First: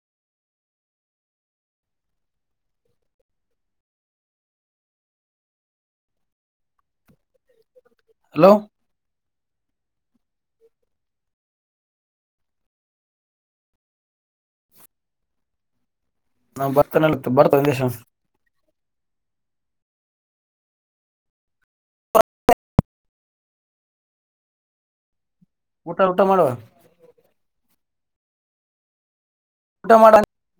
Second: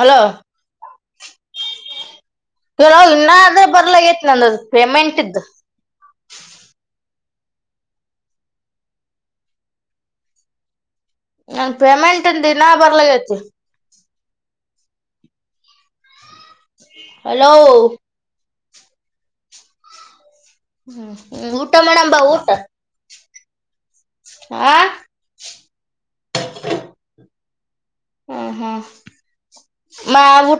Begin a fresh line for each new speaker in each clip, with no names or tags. Hello ಕೆಲ ಇನ್ನಾದ್ರೆ ಬರ್ಲ ಹೆಟ್ ನಂದ್ ಪೇಮೆಂಟ್ ಇದ್ದ್
ಹಲೋ
ನನ್ ಪೇಮೆಂಟ್ ದಿನಾ ಬರ್ಲಕ್ಕೈತಿ
ನಾ ಬರ್ತಾನ
ಹಲೋ
ಬರ್ತವೆ [unintelligible]
ಹ್ಮ್ ಊಟ ಮಾಡಂಬಾ ಊಟ. ಹಾ
ಊಟ ಊಟ ಮಾಡು.
ಹ್ಮ್ ಹ್ಮ್
ಊಟ ಮಾಡ
[unintelligible]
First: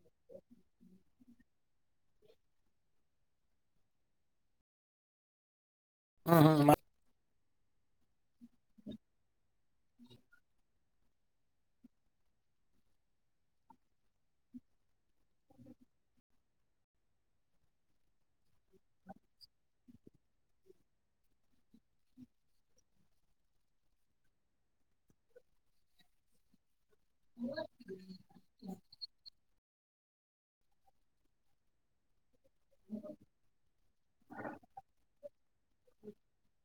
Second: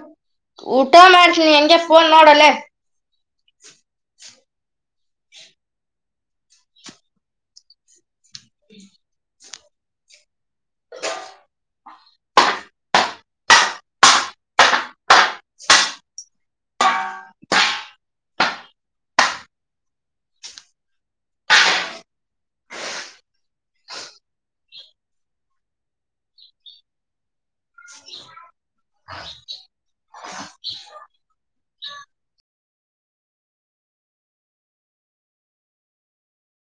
ಊಟ ಮಾಡ್ಸಿ ಹೆಂಗೆ ಫೋನ್ ನೋಡೋಲೇ
ಹ್ಮ್ ಹ್ಮ್
[inaudible] ಈ [inaudible] [inaudible] ಯು [inaudible]
[inaudible]
[inaudible]
ಹ [inaudible]